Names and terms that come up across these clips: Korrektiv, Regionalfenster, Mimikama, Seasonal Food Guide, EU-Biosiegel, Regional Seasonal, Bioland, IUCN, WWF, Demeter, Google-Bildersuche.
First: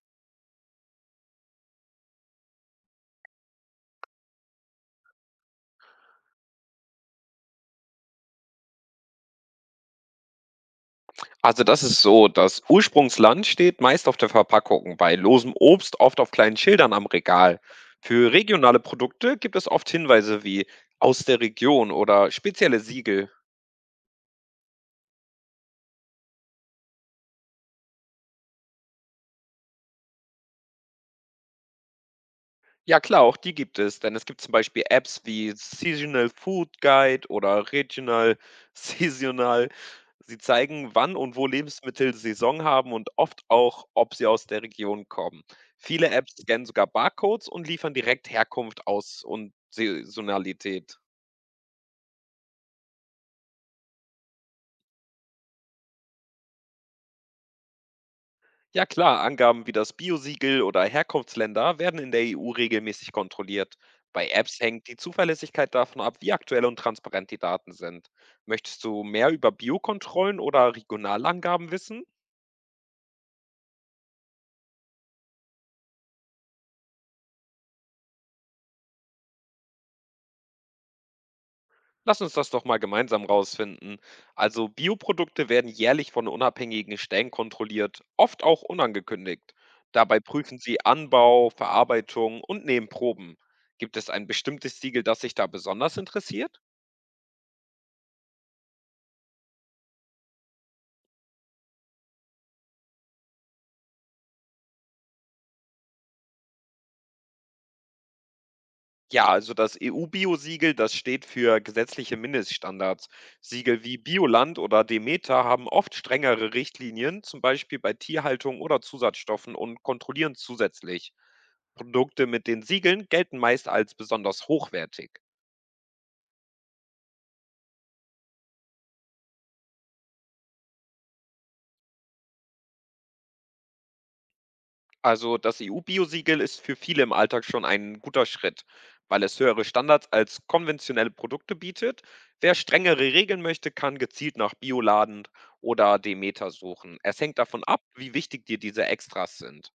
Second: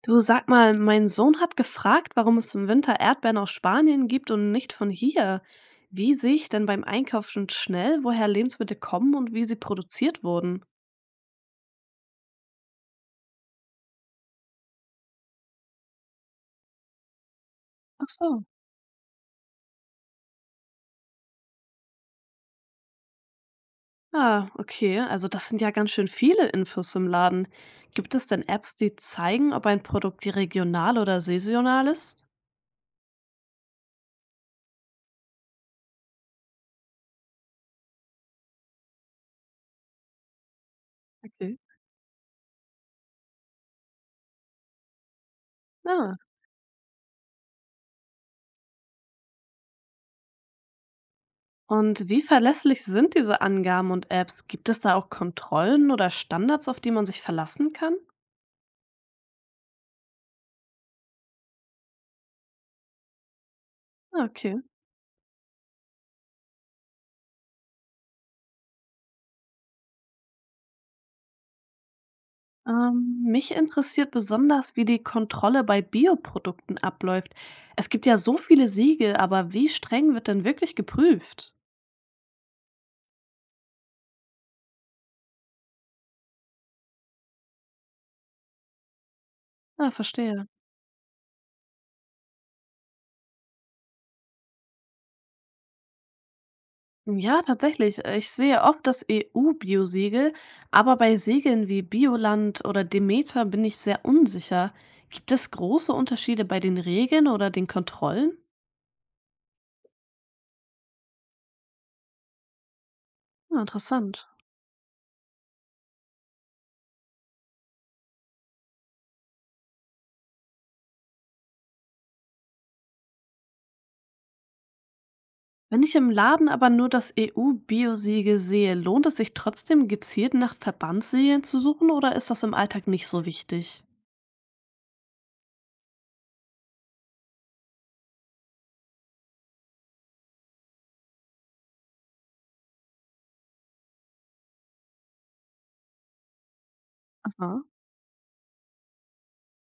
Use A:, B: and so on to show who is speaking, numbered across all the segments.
A: Du, sag mal, mein Sohn hat gefragt, warum es im Winter Erdbeeren aus Spanien gibt und nicht von hier. Wie sehe ich denn beim Einkauf schon schnell, woher Lebensmittel kommen und wie sie produziert wurden?
B: Also das ist so, das Ursprungsland steht meist auf der Verpackung, bei losem Obst oft auf kleinen Schildern am Regal.
A: Ach
B: Für
A: so.
B: regionale Produkte gibt es oft Hinweise wie aus der Region oder spezielle Siegel.
A: Okay, also das sind ja ganz schön viele Infos im Laden. Gibt es denn Apps, die zeigen, ob ein Produkt regional oder saisonal ist?
B: Ja klar, auch die gibt es, denn es gibt zum Beispiel Apps wie Seasonal Food Guide oder Regional Seasonal. Sie zeigen, wann und wo
A: Okay.
B: Lebensmittel Saison haben und oft auch, ob sie aus der Region kommen. Viele
A: Ja.
B: Apps scannen sogar Barcodes und liefern direkt Herkunft aus und Saisonalität.
A: Und wie verlässlich sind diese Angaben und Apps? Gibt es da auch Kontrollen oder Standards, auf die man sich verlassen kann?
B: Ja klar, Angaben wie das Biosiegel oder Herkunftsländer werden in der EU regelmäßig kontrolliert.
A: Ah,
B: Bei
A: Okay.
B: Apps hängt die Zuverlässigkeit davon ab, wie aktuell und transparent die Daten sind. Möchtest du mehr über Biokontrollen oder Regionalangaben wissen?
A: Mich interessiert besonders, wie die Kontrolle bei Bioprodukten abläuft. Es gibt ja so viele Siegel, aber wie streng wird denn wirklich geprüft?
B: Lass uns das doch mal gemeinsam rausfinden. Also Bioprodukte werden jährlich von unabhängigen Stellen kontrolliert, oft auch unangekündigt.
A: Ah,
B: Dabei
A: verstehe.
B: prüfen sie Anbau, Verarbeitung und nehmen Proben. Gibt es ein bestimmtes Siegel, das sich da besonders interessiert?
A: Ja, tatsächlich. Ich sehe oft das EU-Biosiegel, aber bei Siegeln wie Bioland oder Demeter bin ich sehr unsicher. Gibt es große Unterschiede bei den Regeln oder den Kontrollen?
B: Ja, also das EU-Biosiegel, das steht für gesetzliche Mindeststandards.
A: Ah,
B: Siegel wie
A: interessant.
B: Bioland oder Demeter haben oft strengere Richtlinien, zum Beispiel bei Tierhaltung oder Zusatzstoffen und kontrollieren zusätzlich. Produkte mit den Siegeln gelten meist als besonders hochwertig.
A: Wenn ich im Laden aber nur das EU-Biosiegel sehe, lohnt es sich trotzdem gezielt nach Verbandssiegeln zu suchen, oder ist das im Alltag nicht so wichtig?
B: Also das EU-Biosiegel ist für viele im Alltag schon ein guter Schritt, weil es höhere Standards als konventionelle Produkte bietet. Wer strengere Regeln möchte, kann gezielt nach Bioladen oder Demeter suchen. Es hängt
A: Aha.
B: davon ab, wie wichtig dir diese Extras sind.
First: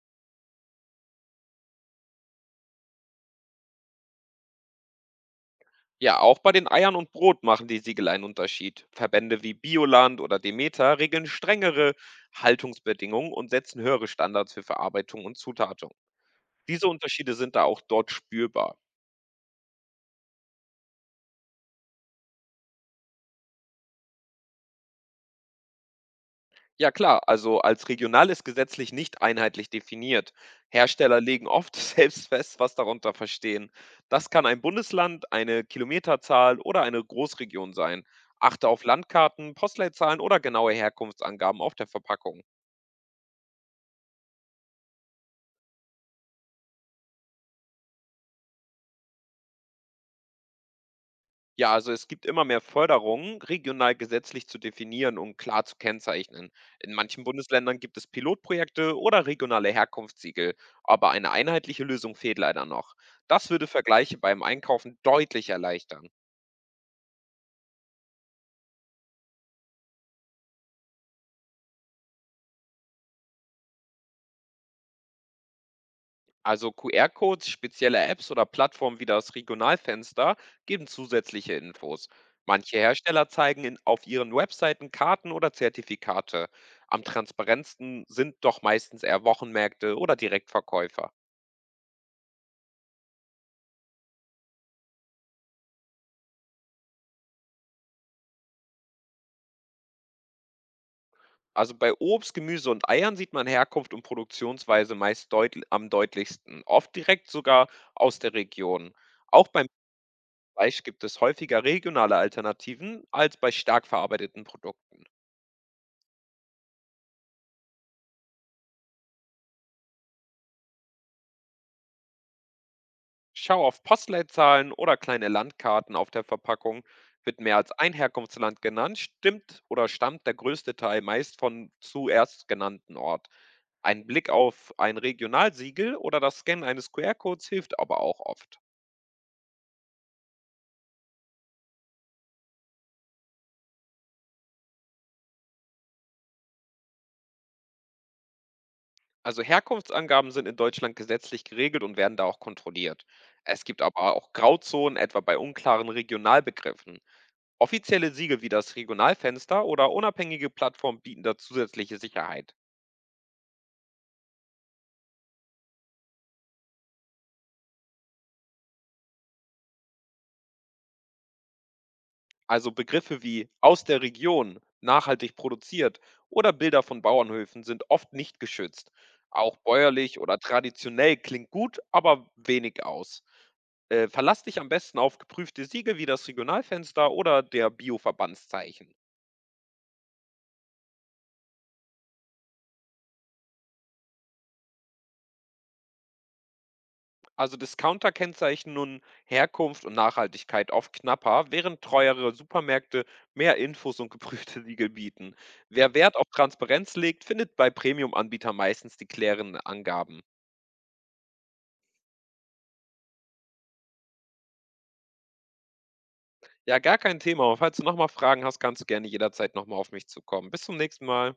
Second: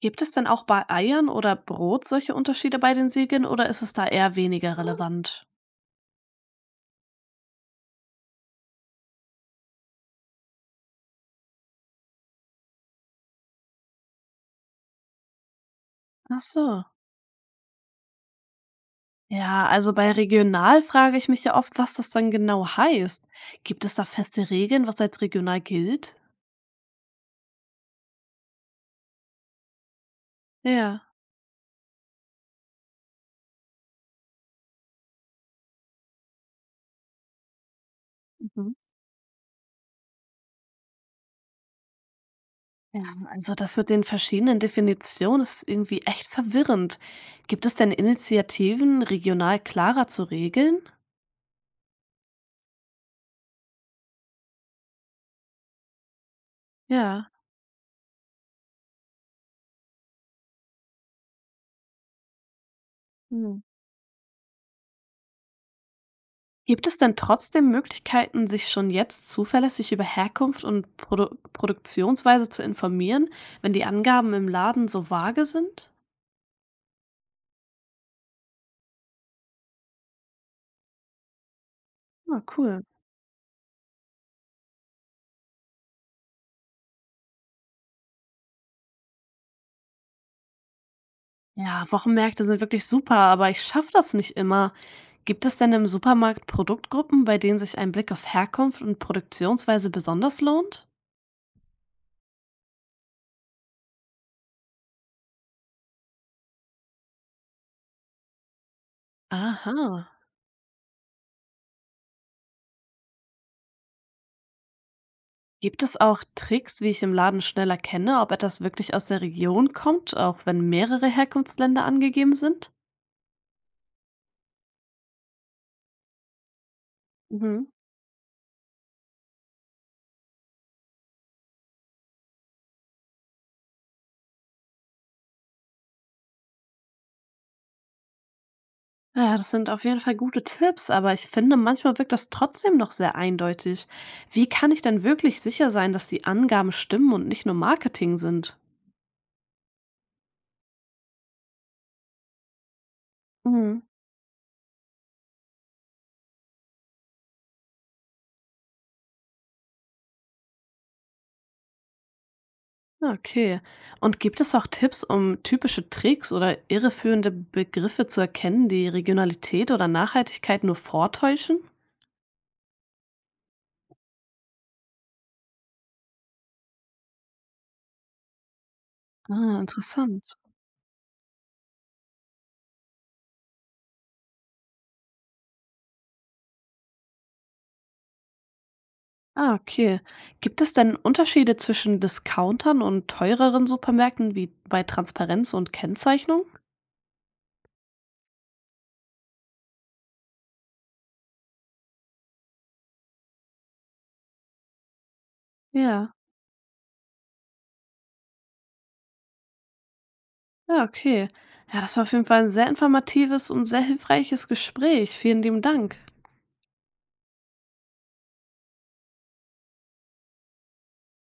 A: Gibt es denn auch bei Eiern oder Brot solche Unterschiede bei den Siegeln oder ist es da eher weniger relevant?
B: Ja, auch bei den Eiern und Brot machen die Siegel einen Unterschied. Verbände wie Bioland oder Demeter regeln strengere Haltungsbedingungen und setzen höhere Standards für Verarbeitung und Zutatung.
A: Ach so.
B: Diese Unterschiede sind da auch dort spürbar.
A: Ja, also bei regional frage ich mich ja oft, was das dann genau heißt. Gibt es da feste Regeln, was als regional gilt?
B: Ja klar, also als regional ist gesetzlich nicht einheitlich definiert.
A: Ja.
B: Hersteller legen oft selbst fest, was darunter verstehen. Das kann ein Bundesland, eine Kilometerzahl oder eine Großregion sein. Achte
A: Mhm.
B: auf Landkarten, Postleitzahlen oder genaue Herkunftsangaben auf der Verpackung.
A: Ja, also das mit den verschiedenen Definitionen ist irgendwie echt verwirrend. Gibt es denn Initiativen, regional klarer zu regeln?
B: Ja, also es gibt immer mehr Förderungen, regional gesetzlich zu definieren und klar zu kennzeichnen. In manchen
A: Ja.
B: Bundesländern gibt es Pilotprojekte oder regionale Herkunftssiegel, aber eine einheitliche Lösung fehlt leider noch. Das
A: Hm.
B: würde Vergleiche beim Einkaufen deutlich erleichtern.
A: Gibt es denn trotzdem Möglichkeiten, sich schon jetzt zuverlässig über Herkunft und Produktionsweise zu informieren, wenn die Angaben im Laden so vage sind?
B: Also QR-Codes, spezielle Apps oder Plattformen wie das Regionalfenster geben zusätzliche Infos.
A: Na
B: Manche
A: cool.
B: Hersteller zeigen in, auf ihren Webseiten Karten oder Zertifikate. Am transparentsten sind doch meistens eher Wochenmärkte oder Direktverkäufer.
A: Ja, Wochenmärkte sind wirklich super, aber ich schaffe das nicht immer. Gibt es denn im Supermarkt Produktgruppen, bei denen sich ein Blick auf Herkunft und Produktionsweise besonders lohnt?
B: Also bei Obst, Gemüse und Eiern sieht man Herkunft und Produktionsweise meist deutl am deutlichsten, oft direkt sogar aus der Region. Auch beim
A: Aha.
B: Fleisch gibt es häufiger regionale Alternativen als bei stark verarbeiteten Produkten.
A: Gibt es auch Tricks, wie ich im Laden schnell erkenne, ob etwas wirklich aus der Region kommt, auch wenn mehrere Herkunftsländer angegeben sind?
B: Schau auf Postleitzahlen oder kleine Landkarten auf der Verpackung. Wird mehr
A: Mhm.
B: als ein Herkunftsland genannt, stimmt oder stammt der größte Teil meist von zuerst genannten Ort. Ein Blick auf ein Regionalsiegel oder das Scannen eines QR-Codes hilft aber auch oft.
A: Ja, das sind auf jeden Fall gute Tipps, aber ich finde, manchmal wirkt das trotzdem noch sehr eindeutig. Wie kann ich denn wirklich sicher sein, dass die Angaben stimmen und nicht nur Marketing sind?
B: Also Herkunftsangaben sind in Deutschland gesetzlich geregelt und werden da auch kontrolliert. Es gibt
A: Mhm.
B: aber auch Grauzonen, etwa bei unklaren Regionalbegriffen. Offizielle Siegel wie das Regionalfenster oder unabhängige Plattformen bieten da zusätzliche Sicherheit.
A: Ja, okay. Und gibt es auch Tipps, um typische Tricks oder irreführende Begriffe zu erkennen, die Regionalität oder Nachhaltigkeit nur vortäuschen?
B: Also Begriffe wie aus der Region, nachhaltig produziert oder Bilder von Bauernhöfen sind oft nicht geschützt. Auch
A: Ah,
B: bäuerlich
A: interessant.
B: oder traditionell klingt gut, aber wenig aus. Verlass dich am besten auf geprüfte Siegel wie das Regionalfenster oder der Bioverbandszeichen.
A: Ah, okay. Gibt es denn Unterschiede zwischen Discountern und teureren Supermärkten wie bei Transparenz und Kennzeichnung?
B: Also Discounter kennzeichnen nun Herkunft und Nachhaltigkeit oft knapper, während treuere Supermärkte mehr Infos und geprüfte Siegel bieten. Wer
A: Ja,
B: Wert auf Transparenz legt, findet bei Premium-Anbietern meistens die klärenden Angaben.
A: ja, okay. Ja, das war auf jeden Fall ein sehr informatives und sehr hilfreiches Gespräch. Vielen lieben Dank.
B: Ja, gar kein Thema. Und falls du nochmal Fragen hast, kannst du gerne jederzeit nochmal auf mich zukommen. Bis zum nächsten Mal.